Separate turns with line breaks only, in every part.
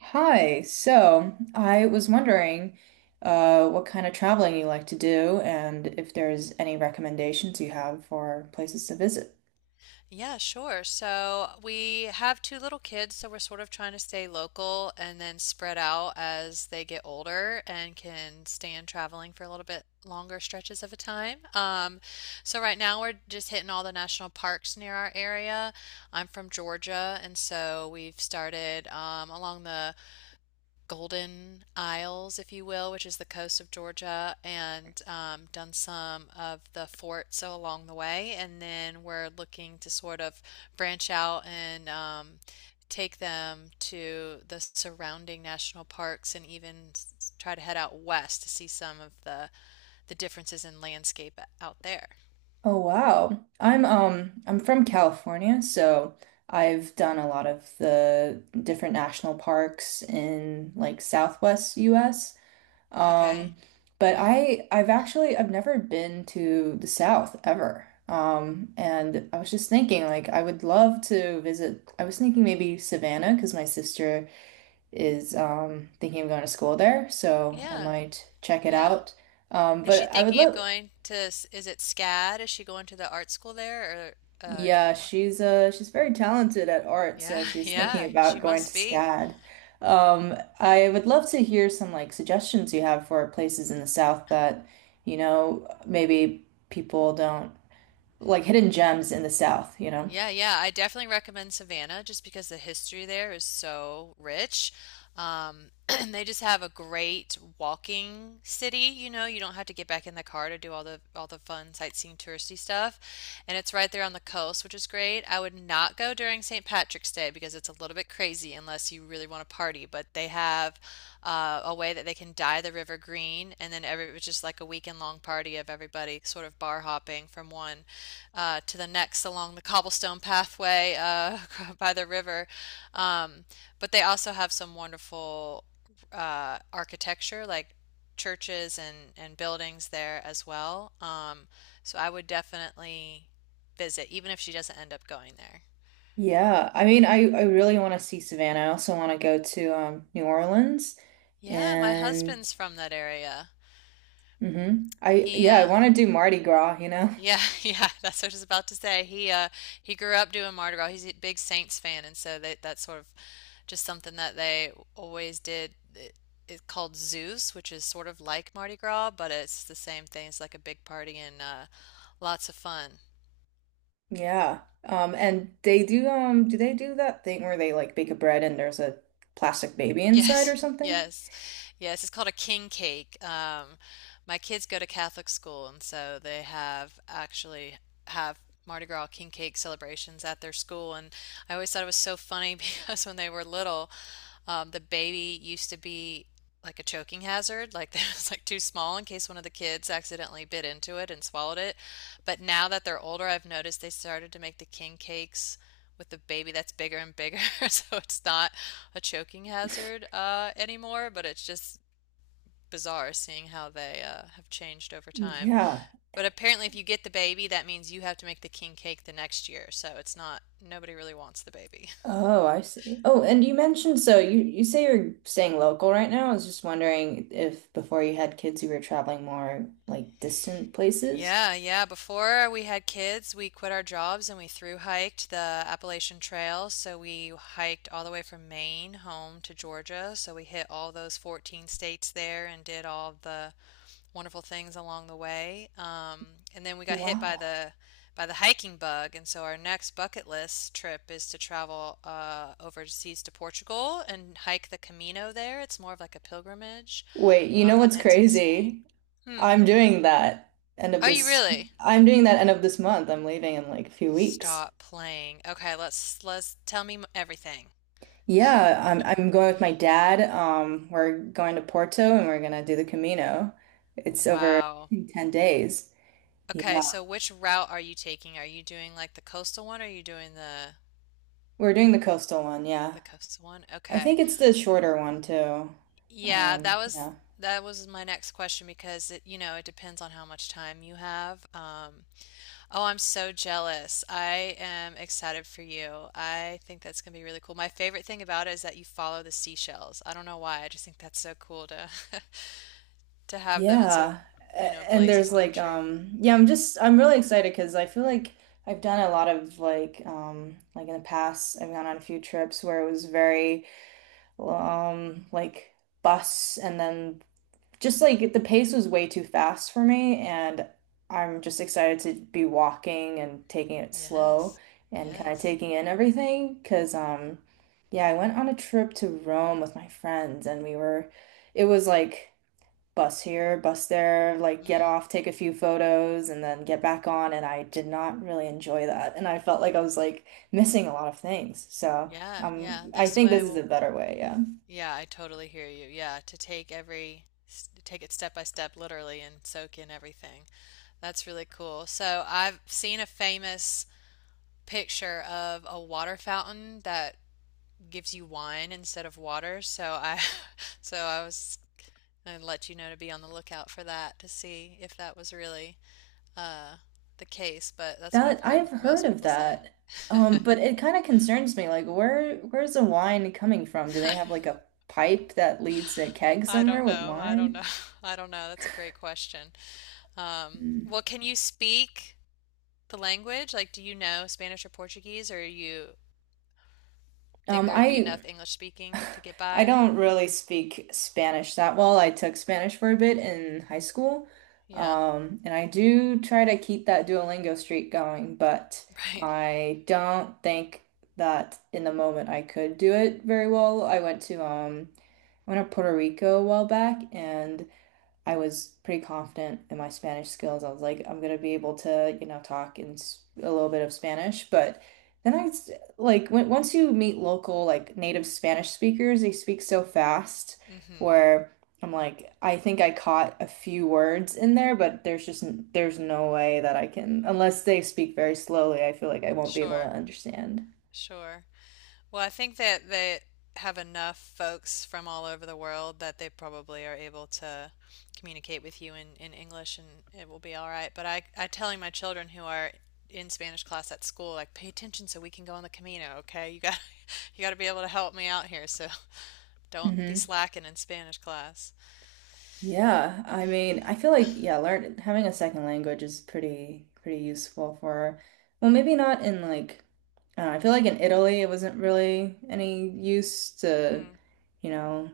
Hi. So I was wondering, what kind of traveling you like to do and if there's any recommendations you have for places to visit.
Yeah, sure. So we have two little kids, so we're sort of trying to stay local and then spread out as they get older and can stand traveling for a little bit longer stretches of a time. So right now we're just hitting all the national parks near our area. I'm from Georgia, and so we've started along the Golden Isles, if you will, which is the coast of Georgia, and done some of the forts so along the way. And then we're looking to sort of branch out and take them to the surrounding national parks and even try to head out west to see some of the differences in landscape out there.
Oh wow. I'm from California, so I've done a lot of the different national parks in like Southwest US.
Okay.
Um, but I I've actually I've never been to the South ever. And I was just thinking like I would love to visit. I was thinking maybe Savannah because my sister is thinking of going to school there, so I
Yeah.
might check it
Yeah.
out.
Is she
But I would
thinking of
love.
going to, is it SCAD? Is she going to the art school there or a
Yeah,
different one?
she's very talented at art, so
Yeah,
she's thinking
yeah, she
about going to
must be.
SCAD. I would love to hear some like suggestions you have for places in the South that, maybe people don't like hidden gems in the South, you know?
Yeah, yeah, I definitely recommend Savannah just because the history there is so rich. And they just have a great walking city, you know, you don't have to get back in the car to do all the fun sightseeing touristy stuff. And it's right there on the coast, which is great. I would not go during St. Patrick's Day because it's a little bit crazy unless you really want to party, but they have a way that they can dye the river green, and then every it was just like a weekend long party of everybody sort of bar hopping from one to the next along the cobblestone pathway by the river. Um, but they also have some wonderful architecture, like churches and buildings there as well. So I would definitely visit, even if she doesn't end up going there.
Yeah, I mean, I really want to see Savannah. I also want to go to New Orleans
Yeah, my
and
husband's from that area.
mhm. I
He
yeah, I want to do Mardi Gras, you know?
Yeah, yeah, that's what I was about to say. He grew up doing Mardi Gras. He's a big Saints fan, and so that's sort of just something that they always did. It's called Zeus, which is sort of like Mardi Gras, but it's the same thing. It's like a big party and lots of fun.
Yeah. And they do do they do that thing where they like bake a bread and there's a plastic baby inside or
Yes,
something?
yes, yes. It's called a king cake. My kids go to Catholic school, and so they have actually have Mardi Gras king cake celebrations at their school. And I always thought it was so funny because when they were little, the baby used to be like a choking hazard, like it was like too small in case one of the kids accidentally bit into it and swallowed it. But now that they're older, I've noticed they started to make the king cakes with a baby that's bigger and bigger, so it's not a choking hazard anymore, but it's just bizarre seeing how they have changed over time.
Yeah.
But apparently, if you get the baby, that means you have to make the king cake the next year, so it's not, nobody really wants the baby.
Oh, I see. Oh, and you mentioned so you say you're staying local right now. I was just wondering if before you had kids you were traveling more like distant places.
Yeah, yeah. Before we had kids, we quit our jobs and we through hiked the Appalachian Trail. So we hiked all the way from Maine home to Georgia. So we hit all those 14 states there and did all the wonderful things along the way. And then we got hit by
Wow.
the hiking bug, and so our next bucket list trip is to travel overseas to Portugal and hike the Camino there. It's more of like a pilgrimage
Wait, you know
that
what's
ends in Spain.
crazy?
Hmm.
I'm doing that end of
Oh, you
this.
really?
I'm doing that end of this month. I'm leaving in like a few weeks.
Stop playing. Okay, let's tell me everything.
Yeah, I'm going with my dad. We're going to Porto and we're gonna do the Camino. It's over, I
Wow.
think, 10 days.
Okay,
Yeah.
so which route are you taking? Are you doing like the coastal one or are you doing
We're doing the coastal one, yeah.
the coastal one?
I
Okay.
think it's the shorter one too.
Yeah,
Um,
that was
yeah.
that was my next question because it, you know, it depends on how much time you have. Oh, I'm so jealous. I am excited for you. I think that's gonna be really cool. My favorite thing about it is that you follow the seashells. I don't know why. I just think that's so cool to to have them instead of,
Yeah.
you know,
And
blazes
there's
on a
like
tree.
yeah, I'm just I'm really excited because I feel like I've done a lot of like in the past I've gone on a few trips where it was very like bus and then just like the pace was way too fast for me and I'm just excited to be walking and taking it slow
Yes.
and kind of
Yes.
taking in everything because yeah I went on a trip to Rome with my friends and we were it was like bus here bus there like get
Mm.
off take a few photos and then get back on and I did not really enjoy that and I felt like I was like missing a lot of things so
Yeah, yeah.
I
This
think this
way
is
we'll
a better way yeah.
Yeah, I totally hear you. Yeah, to take every take it step by step literally and soak in everything. That's really cool. So I've seen a famous picture of a water fountain that gives you wine instead of water. So I was going to let you know to be on the lookout for that to see if that was really uh, the case. But that's what
That
I've heard
I've heard
most
of
people say.
that. Um, but it kind of concerns me. Like, where's the wine coming from? Do they have like a pipe that leads to a keg
I
somewhere
don't
with
know. I don't
wine?
know. I don't know. That's a great question.
Hmm.
Well, can you speak the language? Like, do you know Spanish or Portuguese, or you think there would be
I
enough English speaking to get
I
by?
don't really speak Spanish that well. I took Spanish for a bit in high school.
Yeah,
And I do try to keep that Duolingo streak going, but
right.
I don't think that in the moment I could do it very well. I went to Puerto Rico a while back and I was pretty confident in my Spanish skills. I was like, I'm gonna be able to, talk in a little bit of Spanish. But then like when, once you meet local like native Spanish speakers, they speak so fast
Hmm.
where I'm like, I think I caught a few words in there, but there's just there's no way that I can unless they speak very slowly. I feel like I won't be able to
Sure,
understand.
sure. Well, I think that they have enough folks from all over the world that they probably are able to communicate with you in English and it will be all right. But I telling my children who are in Spanish class at school, like, pay attention so we can go on the Camino, okay? You got you got to be able to help me out here, so don't be
Mm-hmm.
slacking in Spanish class.
Yeah, I mean, I feel like yeah, learn having a second language is pretty useful for, well, maybe not in like, I don't know, I feel like in Italy it wasn't really any use to,
Mm,
you know,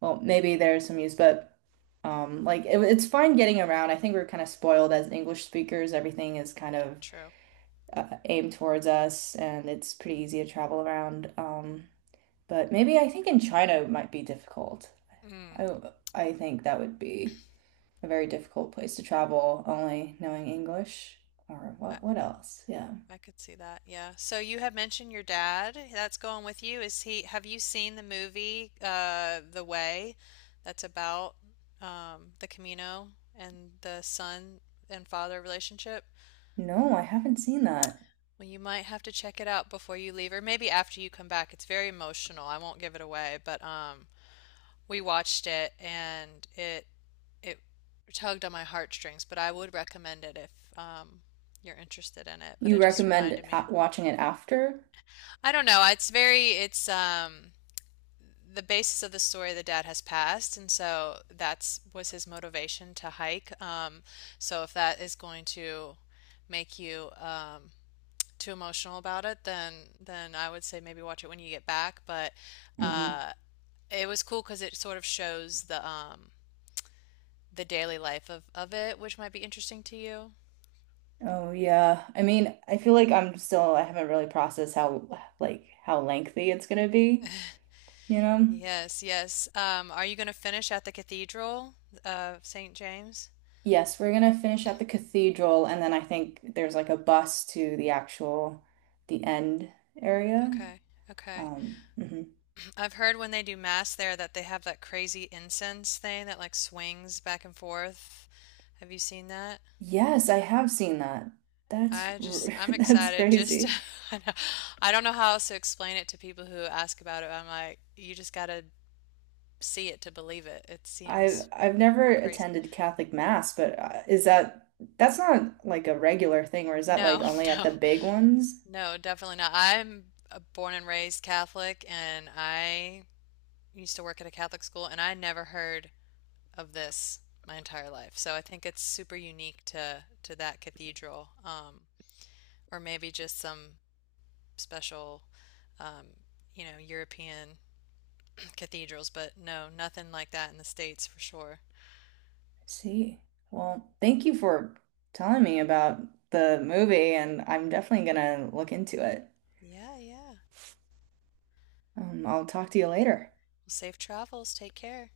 Well, maybe there's some use, but like it's fine getting around. I think we're kind of spoiled as English speakers. Everything is kind of
true.
aimed towards us, and it's pretty easy
Yeah.
to travel around. But maybe I think in China it might be difficult.
Mm,
I I think that would be a very difficult place to travel, only knowing English. Or
I,
what? What else? Yeah.
I could see that. Yeah. So you had mentioned your dad. That's going with you. Have you seen the movie, The Way? That's about, the Camino and the son and father relationship?
No, I haven't seen that.
Well, you might have to check it out before you leave, or maybe after you come back. It's very emotional. I won't give it away, but, we watched it, and it tugged on my heartstrings, but I would recommend it if, you're interested in it. But it
You
just
recommend
reminded me
a watching it after?
I don't know. It's the basis of the story the dad has passed, and so that's was his motivation to hike. So if that is going to make you too emotional about it, then I would say maybe watch it when you get back. But
Hmm.
uh it was cool because it sort of shows the daily life of it, which might be interesting to you.
Oh yeah. I mean, I feel like I haven't really processed how like how lengthy it's gonna be, you know?
Yes, yes. Are you going to finish at the Cathedral of St. James?
Yes, we're gonna finish at the cathedral and then I think there's like a bus to the end area.
Okay, okay.
Mhm.
I've heard when they do mass there that they have that crazy incense thing that like swings back and forth. Have you seen that?
Yes, I have seen that.
I just I'm
That's
excited just to,
crazy.
I know- I don't know how else to explain it to people who ask about it. I'm like, you just gotta see it to believe it. It
I've
seems
I've never
crazy.
attended Catholic Mass, but is that that's not like a regular thing or is that like
No,
only at
no,
the big ones?
no, definitely not. I'm a born and raised Catholic and I used to work at a Catholic school and I never heard of this my entire life. So I think it's super unique to that cathedral, or maybe just some special, um, you know, European cathedrals. But no, nothing like that in the States for sure.
See. Well, thank you for telling me about the movie, and I'm definitely gonna look into it.
Yeah, yeah. Well,
I'll talk to you later.
safe travels. Take care.